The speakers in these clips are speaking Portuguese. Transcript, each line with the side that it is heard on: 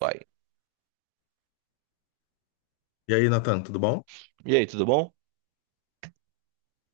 right: Vai.
left: E aí, Nathan, tudo bom?
right: E aí, tudo bom?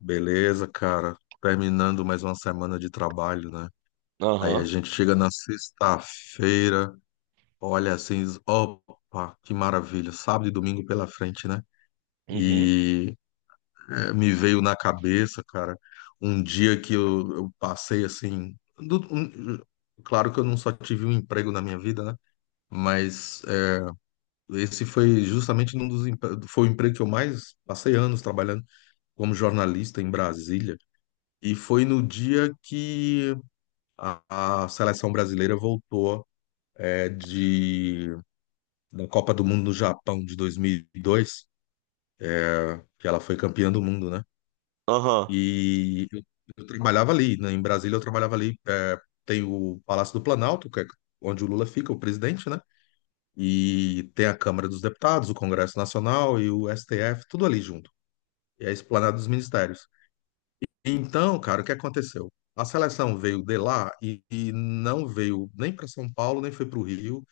left: Beleza, cara. Terminando mais uma semana de trabalho, né? Aí a
right: Aham.
left: gente chega na sexta-feira, olha assim, diz, opa, que maravilha, sábado e domingo pela frente, né?
right: Uhum.
left: E é, me veio na cabeça, cara, um dia que eu passei assim. Claro que eu não só tive um emprego na minha vida, né? Mas é, esse foi justamente um dos empre- foi o emprego que eu mais passei anos trabalhando como jornalista em Brasília. E foi no dia que a seleção brasileira voltou é, de, da Copa do Mundo no Japão de 2002, que ela foi campeã do mundo, né?
right: Aham.
left: E eu trabalhava ali, né? Em Brasília eu trabalhava ali. É, tem o Palácio do Planalto, que é onde o Lula fica, o presidente, né? E tem a Câmara dos Deputados, o Congresso Nacional e o STF, tudo ali junto. E a Esplanada dos Ministérios. Então, cara, o que aconteceu? A seleção veio de lá e não veio nem para São Paulo, nem foi para o Rio.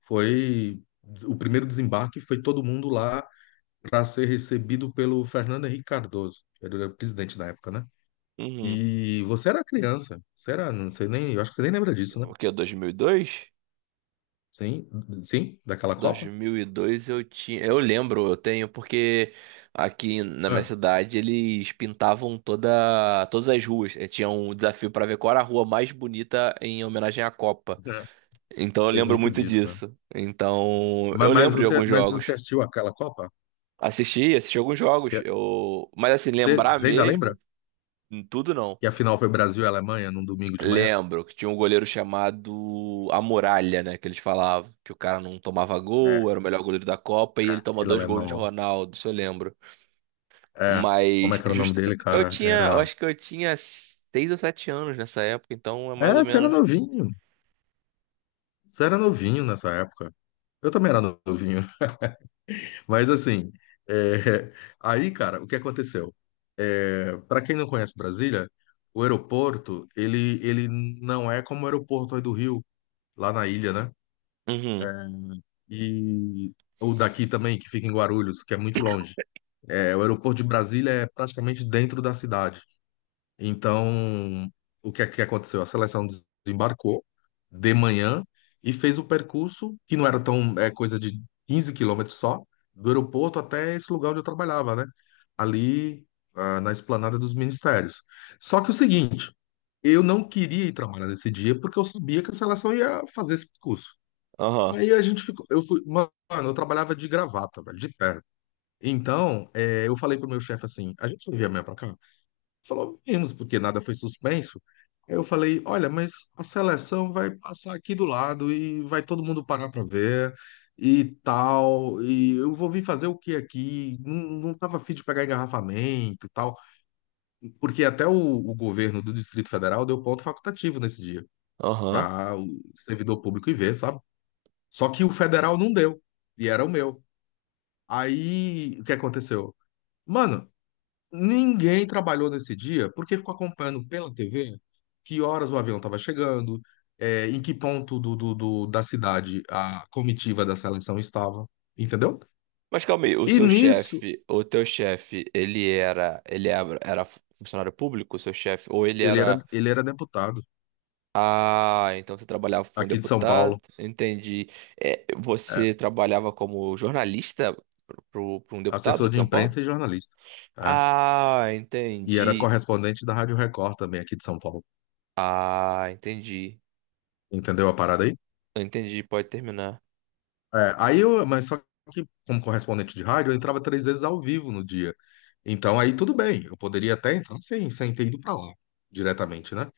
left: Foi o primeiro desembarque, foi todo mundo lá para ser recebido pelo Fernando Henrique Cardoso, que era o presidente na época, né?
right: Uhum.
left: E você era criança, você era, não sei nem, eu acho que você nem lembra disso, né?
right: O que, 2002?
left: Sim, sim, daquela Copa?
right: 2002 eu tinha, eu lembro, eu tenho porque aqui na minha
left: Ah,
right: cidade eles pintavam todas as ruas. Tinha um desafio para ver qual era a rua mais bonita em homenagem à Copa.
left: é.
right: Então eu
left: Tem
right: lembro
left: muito
right: muito
left: disso, né?
right: disso. Então
left: Mas,
right: eu
left: mas
right: lembro de
left: você,
right: alguns
left: mas
right: jogos.
left: você assistiu aquela Copa?
right: Assisti, assisti alguns jogos.
left: Você,
right: Eu, mas assim,
left: você
right: lembrar
left: você ainda lembra?
right: mesmo, tudo não.
left: Que a final foi Brasil e Alemanha num domingo de manhã?
right: Lembro que tinha um goleiro chamado A Muralha, né? Que eles falavam que o cara não tomava gol,
left: É,
right: era o melhor goleiro da Copa e ele tomou
left: aquele
right: dois
left: alemão.
right: gols de
left: Lá.
right: Ronaldo, isso eu lembro.
left: É, como é
right: Mas
left: que era o nome
right: just...
left: dele,
right: eu
left: cara?
right: tinha, eu
left: Era.
right: acho que eu tinha seis ou sete anos nessa época, então é
left: É,
right: mais ou
left: você era
right: menos.
left: novinho. Você era novinho nessa época. Eu também era novinho. Mas assim, é, aí, cara, o que aconteceu? É, para quem não conhece Brasília, o aeroporto, ele não é como o aeroporto aí do Rio, lá na ilha, né? É,
right: Uhum,
left: e o daqui também, que fica em Guarulhos, que é muito longe. É, o aeroporto de Brasília é praticamente dentro da cidade. Então, o que é que aconteceu? A seleção desembarcou de manhã e fez o percurso, que não era tão, é coisa de 15 km só, do aeroporto até esse lugar onde eu trabalhava, né? Ali, ah, na esplanada dos ministérios. Só que o seguinte, eu não queria ir trabalhar nesse dia porque eu sabia que a seleção ia fazer esse percurso.
right: aham,
left: Aí a gente ficou, eu fui, mano, eu trabalhava de gravata, velho, de terno. Então, eu falei pro meu chefe assim, a gente não envia amanhã pra cá? Falou, vimos, porque nada foi suspenso. Aí eu falei, olha, mas a seleção vai passar aqui do lado e vai todo mundo parar para ver e tal, e eu vou vir fazer o que aqui? Não, não tava afim de pegar engarrafamento e tal, porque até o governo do Distrito Federal deu ponto facultativo nesse dia
right: aham.
left: para o servidor público ir ver, sabe? Só que o federal não deu, e era o meu. Aí, o que aconteceu? Mano, ninguém trabalhou nesse dia porque ficou acompanhando pela TV que horas o avião estava chegando, é, em que ponto da cidade a comitiva da seleção estava, entendeu?
right: Mas calma aí, o
left: E
right: seu
left: nisso,
right: chefe, o teu chefe, ele era, era funcionário público, o seu chefe, ou ele era.
left: ele era deputado
right: Ah, então você trabalhava para um
left: aqui de São
right: deputado,
left: Paulo,
right: entendi. É,
left: é,
right: você trabalhava como jornalista para um deputado
left: assessor
right: de
left: de
right: São Paulo?
left: imprensa e jornalista, é,
right: Ah,
left: e era
right: entendi.
left: correspondente da Rádio Record também aqui de São Paulo.
right: Ah, entendi.
left: Entendeu a parada aí?
right: Entendi, pode terminar.
left: É, aí eu, mas só que como correspondente de rádio, eu entrava três vezes ao vivo no dia. Então aí tudo bem, eu poderia até entrar sem ter ido para lá diretamente, né?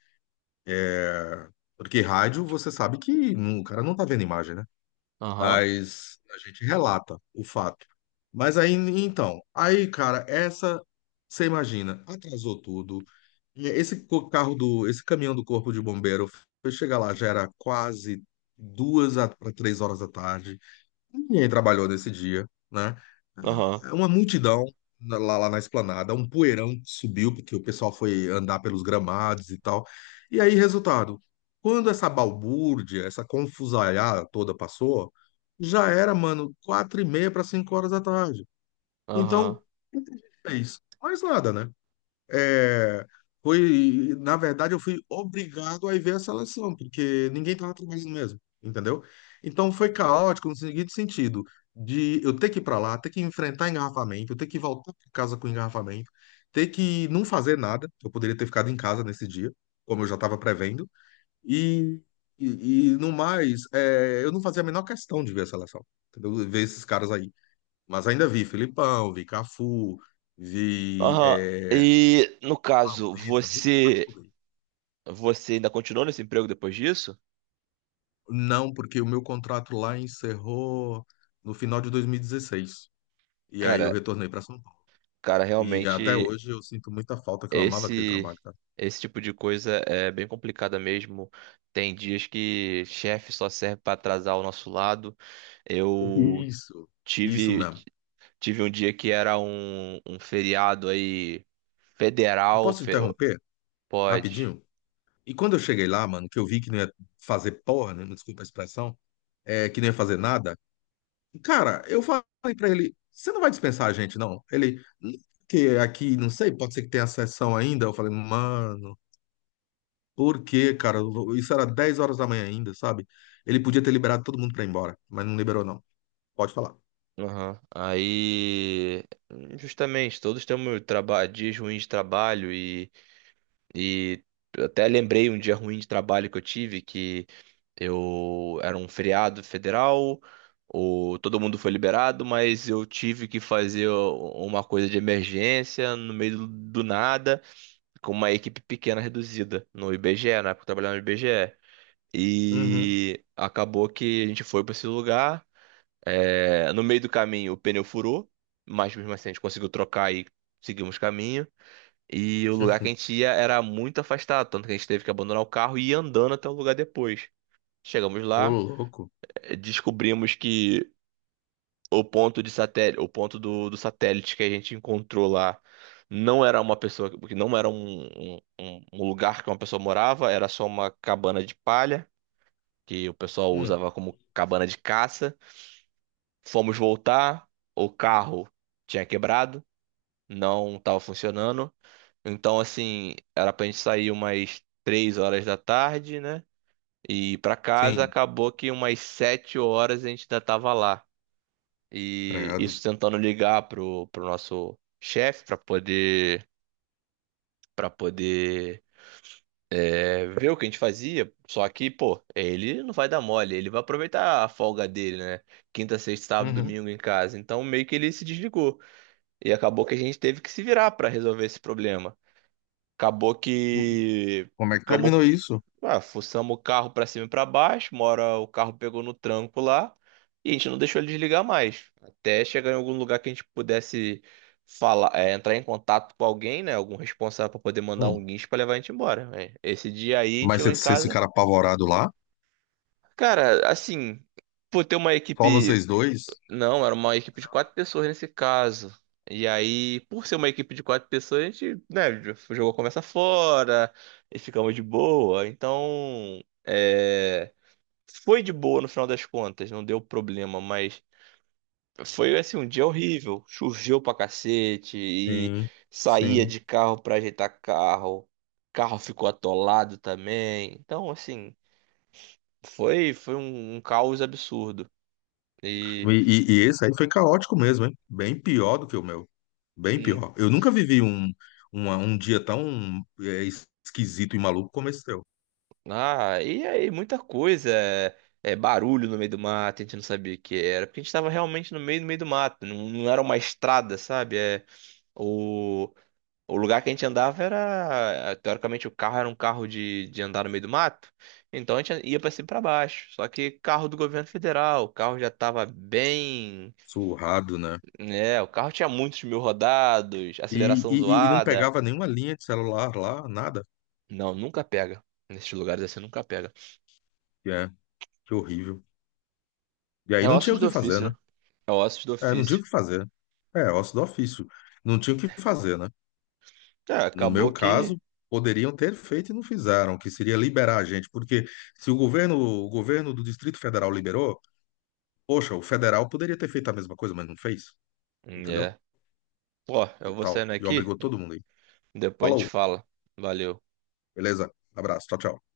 left: É, porque rádio você sabe que o cara não tá vendo imagem, né?
right: Aham,
left: Mas a gente relata o fato. Mas aí então, aí cara, essa você imagina, atrasou tudo. E esse caminhão do corpo de bombeiro foi chegar lá já era quase duas para três horas da tarde. Ninguém trabalhou nesse dia, né?
right: aham,
left: Uma multidão lá na esplanada, um poeirão que subiu, porque o pessoal foi andar pelos gramados e tal. E aí, resultado, quando essa balbúrdia, essa confusaiada toda passou, já era, mano, quatro e meia para cinco horas da tarde.
right: aham,
left: Então, o que a gente fez? Mais nada, né? É, foi, na verdade, eu fui obrigado a ir ver a seleção, porque ninguém estava trabalhando mesmo, entendeu? Então foi caótico no seguinte sentido, de eu ter que ir para lá, ter que enfrentar engarrafamento, eu ter que voltar para casa com engarrafamento, ter que não fazer nada, eu poderia ter ficado em casa nesse dia, como eu já estava prevendo, e, e no mais, é, eu não fazia a menor questão de ver a seleção, entendeu? Ver esses caras aí. Mas ainda vi Filipão, vi Cafu, vi.
right: aham.
left: É,
right: E no caso,
left: Vampeta, vê se tá
right: você
left: tudo aí.
right: você ainda continuou nesse emprego depois disso?
left: Não, porque o meu contrato lá encerrou no final de 2016. E dezesseis. E aí eu
right: Cara,
left: retornei para São Paulo.
right: cara,
left: E até
right: realmente.
left: hoje eu sinto muita falta, que eu amava aquele
right: Esse,
left: trabalho, cara.
right: esse tipo de coisa é bem complicada mesmo. Tem dias que chefe só serve para atrasar o nosso lado. Eu
left: Isso, isso
right: tive,
left: mesmo.
right: tive um dia que era um feriado aí
left: Eu
right: federal,
left: posso interromper
right: pode.
left: rapidinho? E quando eu cheguei lá, mano, que eu vi que não ia fazer porra, né? Desculpa a expressão, é, que não ia fazer nada. Cara, eu falei para ele: você não vai dispensar a gente, não? Ele, que aqui, não sei, pode ser que tenha sessão ainda. Eu falei, mano. Por quê, cara? Isso era 10 horas da manhã ainda, sabe? Ele podia ter liberado todo mundo pra ir embora, mas não liberou, não. Pode falar.
right: Aham. Aí, justamente, todos temos dias ruins de trabalho e eu até lembrei um dia ruim de trabalho que eu tive. Eu era um feriado federal, todo mundo foi liberado, mas eu tive que fazer uma coisa de emergência no meio do nada, com uma equipe pequena reduzida no IBGE, na época eu trabalhava no IBGE.
left: Uhum.
right: E acabou que a gente foi para esse lugar. É, no meio do caminho o pneu furou, mas mesmo assim a gente conseguiu trocar e seguimos caminho. E o lugar que a gente ia era muito afastado, tanto que a gente teve que abandonar o carro e ir andando até o lugar depois. Chegamos
left: Ô,
right: lá,
left: louco.
right: descobrimos que o ponto de satélite, o ponto do satélite que a gente encontrou lá não era uma pessoa, que não era um lugar que uma pessoa morava, era só uma cabana de palha que o pessoal
left: Hum.
right: usava como cabana de caça. Fomos voltar, o carro tinha quebrado, não estava funcionando. Então, assim, era pra gente sair umas três horas da tarde, né? E ir pra casa,
left: Sim,
right: acabou que umas sete horas a gente ainda tava lá. E
left: credo.
right: isso tentando ligar pro nosso chefe para poder para poder, é, ver o que a gente fazia. Só que, pô, ele não vai dar mole, ele vai aproveitar a folga dele, né? Quinta, sexta, sábado,
left: Uhum.
right: domingo em casa. Então meio que ele se desligou. E acabou que a gente teve que se virar para resolver esse problema. Acabou
left: Hum.
right: que
left: Como é que
right: ficamos,
left: terminou isso?
right: ah, fuçamos o carro pra cima e pra baixo, uma hora o carro pegou no tranco lá e a gente não deixou ele desligar mais. Até chegar em algum lugar que a gente pudesse falar, é, entrar em contato com alguém, né? Algum responsável pra poder mandar um
left: Hum.
right: guincho pra levar a gente embora, né. Esse dia aí a gente
left: Mas
right: chegou em
left: vocês
right: casa.
left: ficaram apavorados lá?
right: Cara, assim, por ter uma
left: Só vocês
right: equipe.
left: dois?
right: Não, era uma equipe de quatro pessoas nesse caso. E aí, por ser uma equipe de quatro pessoas, a gente, né, jogou a conversa fora e ficamos de boa. Então, é, foi de boa no final das contas, não deu problema, mas foi assim um dia horrível. Choveu pra cacete e
left: Sim,
right: saía
left: sim.
right: de carro pra ajeitar carro. Carro ficou atolado também. Então, assim, foi um caos absurdo. E
left: E esse aí foi caótico mesmo, hein? Bem pior do que o meu. Bem pior. Eu nunca vivi um dia tão é, esquisito e maluco como esse teu.
right: ah, e aí, muita coisa. É, é barulho no meio do mato, a gente não sabia o que era, porque a gente estava realmente no meio, no meio do mato, não, não era uma estrada, sabe? É, o, o lugar que a gente andava era, é, teoricamente, o carro era um carro de andar no meio do mato, então a gente ia para cima e para baixo. Só que carro do governo federal, o carro já estava bem,
left: Surrado, né?
right: né? O carro tinha muitos mil rodados, aceleração
left: E não
right: zoada.
left: pegava nenhuma linha de celular lá, nada.
right: Não, nunca pega. Nesses lugares assim, nunca pega.
left: E é, que horrível. E aí
right: É
left: não tinha
right: ossos
left: o
right: do
left: que fazer,
right: ofício,
left: né?
right: né? É ossos do
left: É, não tinha o
right: ofício.
left: que fazer. É, ócio do ofício. Não tinha o que fazer, né?
right: Tá,
left: No
right: acabou
left: meu
right: que.
left: caso, poderiam ter feito e não fizeram, que seria liberar a gente, porque se o governo, o governo do Distrito Federal liberou, poxa, o federal poderia ter feito a mesma coisa, mas não fez,
right: Hum,
left: entendeu?
right: é. Pô,
left: E
right: eu vou
left: tal.
right: saindo
left: E
right: aqui,
left: obrigou todo mundo aí.
right: depois a gente
left: Falou.
right: fala. Valeu.
left: Beleza? Abraço. Tchau, tchau.